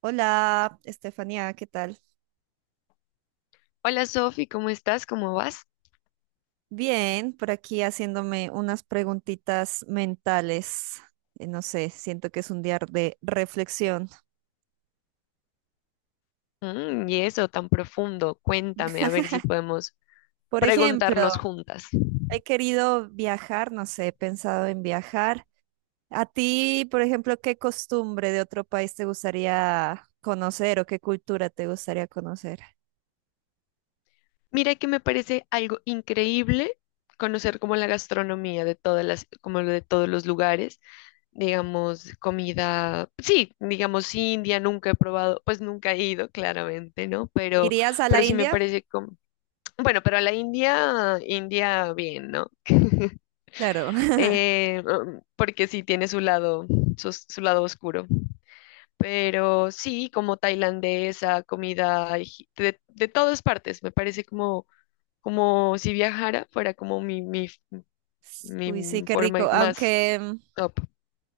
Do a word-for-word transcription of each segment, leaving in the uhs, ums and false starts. Hola, Estefanía, ¿qué tal? Hola Sofi, ¿cómo estás? ¿Cómo vas? Bien, por aquí haciéndome unas preguntitas mentales. Eh, No sé, siento que es un día de reflexión. Mm, y eso tan profundo, cuéntame a ver si podemos Por ejemplo, preguntarnos juntas. he querido viajar, no sé, he pensado en viajar. A ti, por ejemplo, ¿qué costumbre de otro país te gustaría conocer o qué cultura te gustaría conocer? Mira que me parece algo increíble conocer como la gastronomía de todas las, como lo de todos los lugares, digamos, comida, sí, digamos sí, India, nunca he probado, pues nunca he ido, claramente, ¿no? Pero, ¿Irías a la pero sí me India? parece como, bueno, pero a la India, India bien, ¿no? Claro. Eh, um, porque sí tiene su lado, su su lado oscuro. Pero sí, como tailandesa, comida egip- de, de todas partes. Me parece como, como si viajara, fuera como mi, mi, Uy, sí, mi qué forma rico. más Aunque mm, top.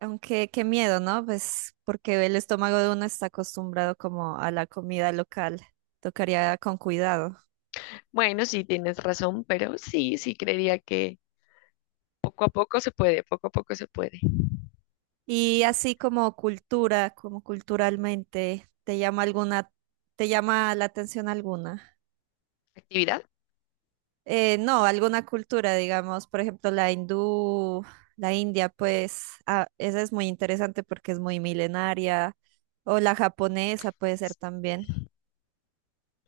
Aunque qué miedo, ¿no? Pues porque el estómago de uno está acostumbrado como a la comida local. Tocaría con cuidado. Bueno, sí, tienes razón, pero sí, sí, creería que poco a poco se puede, poco a poco se puede. Y así como cultura, como culturalmente, ¿te llama alguna, te llama la atención alguna? ¿Actividad? Eh, no, alguna cultura, digamos, por ejemplo, la hindú, la india, pues ah, esa es muy interesante porque es muy milenaria. O la japonesa puede ser también.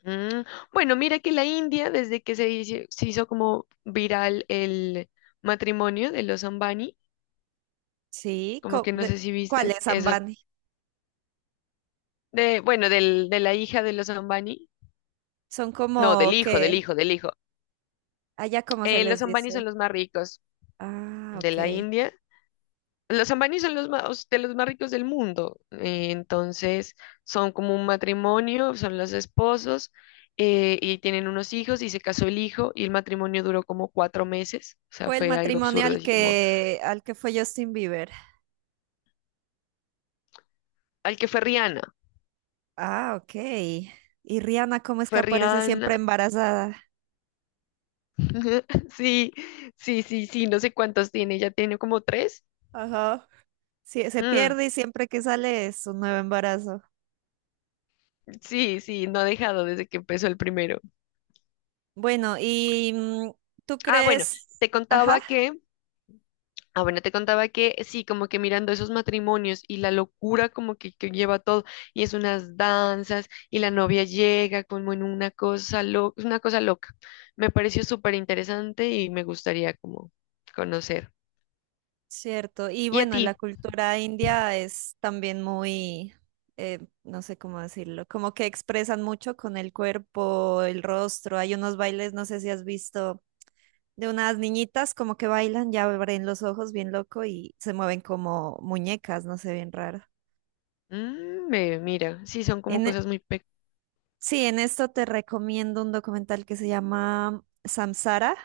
Mm, bueno, mira que la India, desde que se hizo, se hizo como viral el matrimonio de los Ambani, Sí, como co- que no de- sé si viste ¿cuáles, eso, Ambani? de, bueno, del, de la hija de los Ambani. Son No, del como hijo, que del hijo, del hijo. allá como se Eh, les Los dice. ambanis son los más ricos Ah, de ok. la India. Los ambanis son los más, de los más ricos del mundo. Eh, entonces, son como un matrimonio, son los esposos eh, y tienen unos hijos y se casó el hijo y el matrimonio duró como cuatro meses. O sea, Fue el fue algo matrimonio absurdo, al así como, que, al que fue Justin Bieber. al que fue Rihanna. Ah, ok. Y Rihanna, ¿cómo es que Fue aparece siempre Rihanna. embarazada? Sí, sí, sí, sí, no sé cuántos tiene, ya tiene como tres. Ajá. Sí, se Mm, pierde y siempre que sale es un nuevo embarazo. sí, sí, no ha dejado desde que empezó el primero. Bueno, y mm, tú Ah, bueno, crees, te ajá, contaba que Ah, bueno, te contaba que sí, como que mirando esos matrimonios y la locura como que, que lleva todo, y es unas danzas, y la novia llega como en una cosa loca, una cosa loca. Me pareció súper interesante y me gustaría como conocer. cierto. Y ¿Y a bueno, ti? la cultura india es también muy, eh, no sé cómo decirlo, como que expresan mucho con el cuerpo, el rostro. Hay unos bailes, no sé si has visto de unas niñitas como que bailan, ya abren los ojos bien loco y se mueven como muñecas, no sé, bien raro. Mm, ve, mira, sí, son como En, e- cosas muy pe... sí, en esto te recomiendo un documental que se llama Samsara.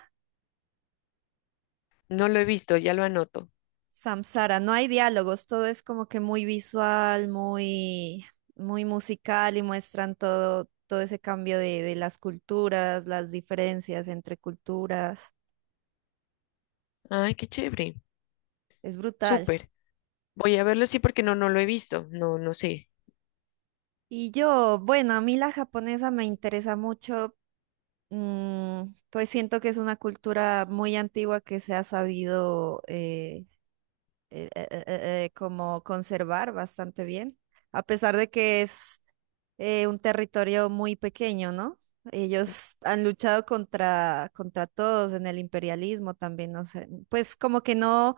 No lo he visto, ya lo anoto. Samsara, no hay diálogos, todo es como que muy visual, muy, muy musical y muestran todo, todo ese cambio de, de las culturas, las diferencias entre culturas. Ay, qué chévere, Es brutal. súper. Voy a verlo, sí, porque no, no lo he visto. No, no sé. Y yo, bueno, a mí la japonesa me interesa mucho. Mm, pues siento que es una cultura muy antigua que se ha sabido eh, eh, eh, eh, eh, eh, como conservar bastante bien, a pesar de que es eh, un territorio muy pequeño, ¿no? Ellos han luchado contra, contra todos en el imperialismo también, no sé, pues como que no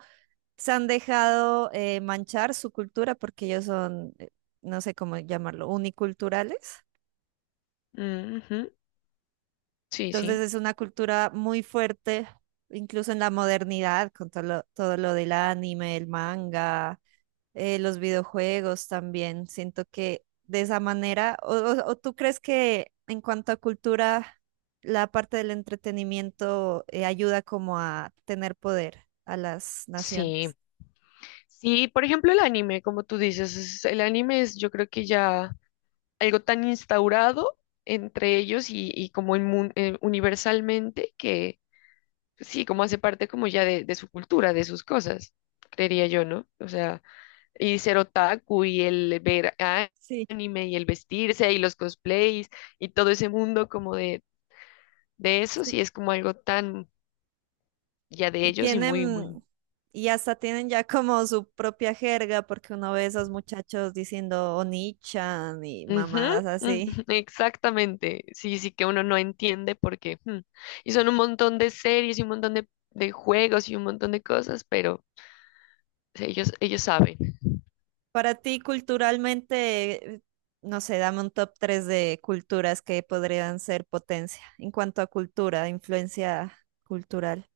se han dejado eh, manchar su cultura porque ellos son, eh, no sé cómo llamarlo, uniculturales. Mm, ujú, sí, Entonces sí. es una cultura muy fuerte, incluso en la modernidad, con todo lo, todo lo del anime, el manga, eh, los videojuegos también. Siento que de esa manera, o, o- o tú crees que en cuanto a cultura, la parte del entretenimiento eh, ¿ayuda como a tener poder a las Sí, naciones? sí, por ejemplo, el anime, como tú dices, es- el anime es yo creo que ya algo tan instaurado entre ellos y, y como inmun- eh, universalmente que pues sí, como hace parte como ya de, de su cultura, de sus cosas, creería yo, ¿no? O sea, y ser otaku y el ver a- Sí, anime y el vestirse y los cosplays y todo ese mundo como de, de eso, sí, sí es como algo tan ya de y ellos y muy, muy... tienen, y hasta tienen ya como su propia jerga, porque uno ve esos muchachos diciendo Onichan y Ujú, mamadas ujú, así. exactamente. Sí, sí que uno no entiende porque hmm, y son un montón de series y un montón de, de juegos y un montón de cosas, pero sí, ellos, ellos saben. Para ti, culturalmente, eh, no sé, dame un top tres de culturas que podrían ser potencia en cuanto a cultura, influencia cultural.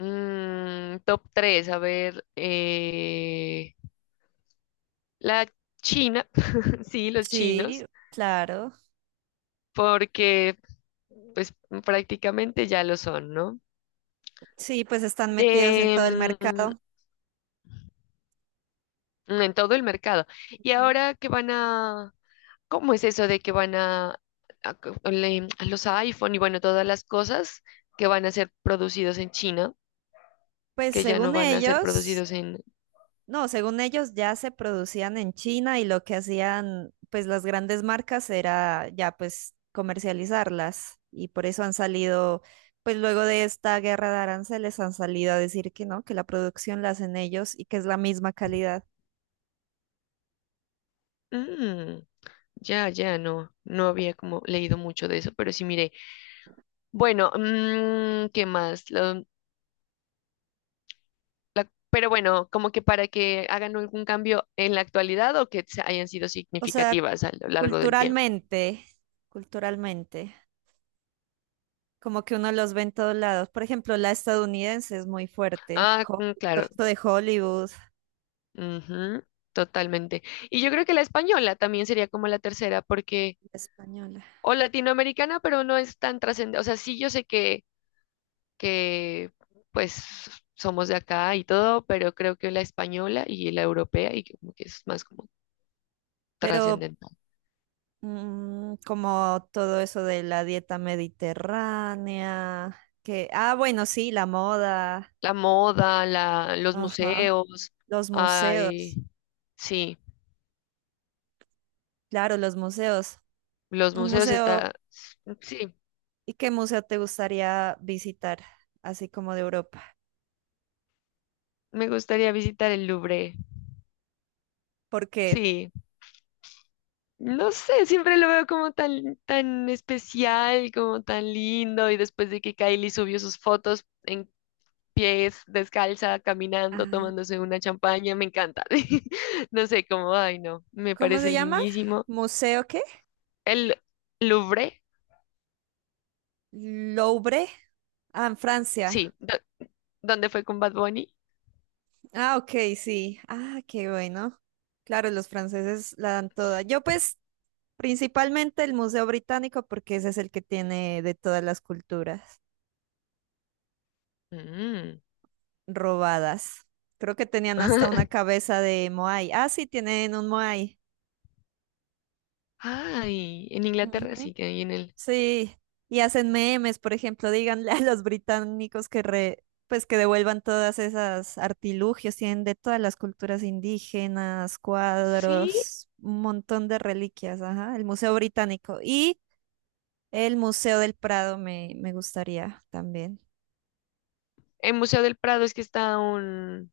Mm, top tres a ver, eh, la China, sí, los Sí, chinos, claro. porque pues prácticamente ya lo son, ¿no? Sí, pues están metidos en todo el Em, mercado. en todo el mercado. Y Ujú. ahora que van a, ¿cómo es eso de que van a, a co- le- a los iPhone y bueno, todas las cosas que van a ser producidos en China, Pues que ya no según van a ser ellos, producidos en... no, según ellos ya se producían en China y lo que hacían pues las grandes marcas era ya pues comercializarlas, y por eso han salido pues luego de esta guerra de aranceles han salido a decir que no, que la producción la hacen ellos y que es la misma calidad. Mm, ya, ya, no, no había como leído mucho de eso, pero sí miré. Bueno, mm, ¿qué más? Lo- la- pero bueno, como que para que hagan algún cambio en la actualidad o que se- hayan sido O sea, significativas a lo largo del tiempo. culturalmente, culturalmente, como que uno los ve en todos lados. Por ejemplo, la estadounidense es muy fuerte, Ah, Ho- mm, todo claro. esto de Hollywood, Ujú, totalmente. Y yo creo que la española también sería como la tercera, porque, la española. o latinoamericana, pero no es tan trascendente. O sea, sí, yo sé que, que, pues, somos de acá y todo, pero creo que la española y la europea, y como que es más como Pero trascendental. mm, como todo eso de la dieta mediterránea, que, ah, bueno, sí, la moda, La moda, la, los ajá, museos, los ay, museos, sí, claro, los museos. los Un museos museo, está, sí, ¿y qué museo te gustaría visitar, así como de Europa? me gustaría visitar el Louvre, Porque, sí. No sé, siempre lo veo como tan, tan especial, como tan lindo. Y después de que Kylie subió sus fotos en pies, descalza, caminando, ah, tomándose una champaña, me encanta. No sé, como, ay, no, me ¿cómo parece se llama? lindísimo. ¿Museo qué? El Louvre, Louvre, ah, en sí, Francia. do- ¿dónde fue con Bad Bunny? Ah, ok, sí. Ah, qué bueno. Claro, los franceses la dan toda. Sí. Yo pues principalmente el Museo Británico, porque ese es el que tiene de todas las culturas Mm. robadas. Creo que tenían hasta una cabeza de Moai. Ah, sí, tienen un Moai. Ay, en Inglaterra sí que hay en el. Sí, y hacen memes, por ejemplo, díganle a los británicos que re- pues que devuelvan todas esas artilugios, tienen de todas las culturas indígenas, Sí, cuadros, un montón de reliquias, ajá, el Museo Británico y el Museo del Prado me, me gustaría también. el Museo del Prado es que está un.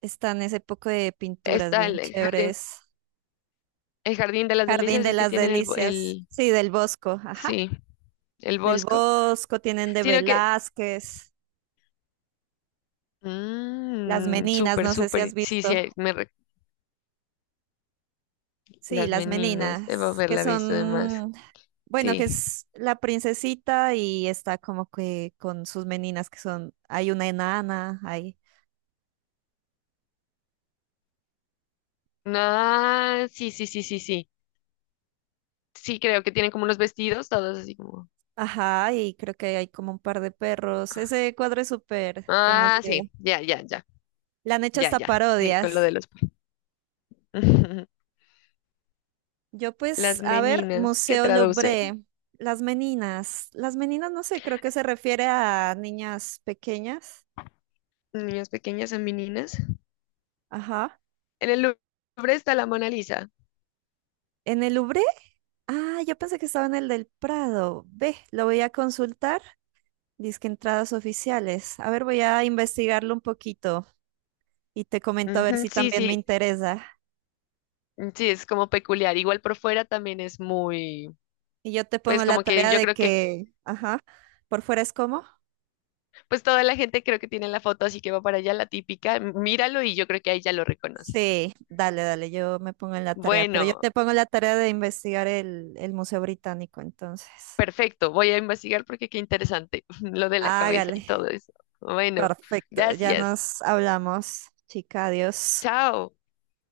Están ese poco de pinturas Está bien el jardín. chéveres. El jardín de las Jardín delicias de es que las tienen el, bo- Delicias, el sí, del Bosco, ajá, sí, el del bosco, Bosco, tienen de sino que, Velázquez, Las mm, Meninas, súper, no sé si has súper, sí, sí, visto. ahí me, re- Sí, las las meninas, debo meninas, que haberla visto además, son, bueno, que sí, es la princesita y está como que con sus meninas que son, hay una enana, hay, ah, sí, sí, sí, sí, sí, sí, creo que tienen como unos vestidos, todos así como, ajá, y creo que hay como un par de perros. Ese cuadro es súper ah, conocido. sí, ya, ya, ya, Le han hecho ya, hasta ya, sí, con parodias. lo de los, Yo las pues, a ver, meninas, que Museo traduce, Louvre, las meninas, las meninas no sé, creo que se refiere a niñas pequeñas, niñas pequeñas a meninas, ajá. en el Louvre está la Mona Lisa, En el Louvre, ah, yo pensé que estaba en el del Prado. Ve, lo voy a consultar. Disque entradas oficiales. A ver, voy a investigarlo un poquito y te comento a ver ujú, si sí, también me sí, interesa. sí, es como peculiar. Igual por fuera también es muy, Y yo te pues pongo la como que tarea yo de creo que, que, ajá, por fuera es como. pues toda la gente creo que tiene la foto, así que va para allá la típica. M- Míralo y yo creo que ahí ya lo reconoces. Sí, dale, dale, yo me pongo en la tarea, pero yo Bueno, te pongo la tarea de investigar el, el Museo Británico, entonces. perfecto. Voy a investigar porque qué interesante lo de la cabeza Hágale. y todo eso. Bueno, Perfecto, ya gracias. nos hablamos, chica, adiós. Chao.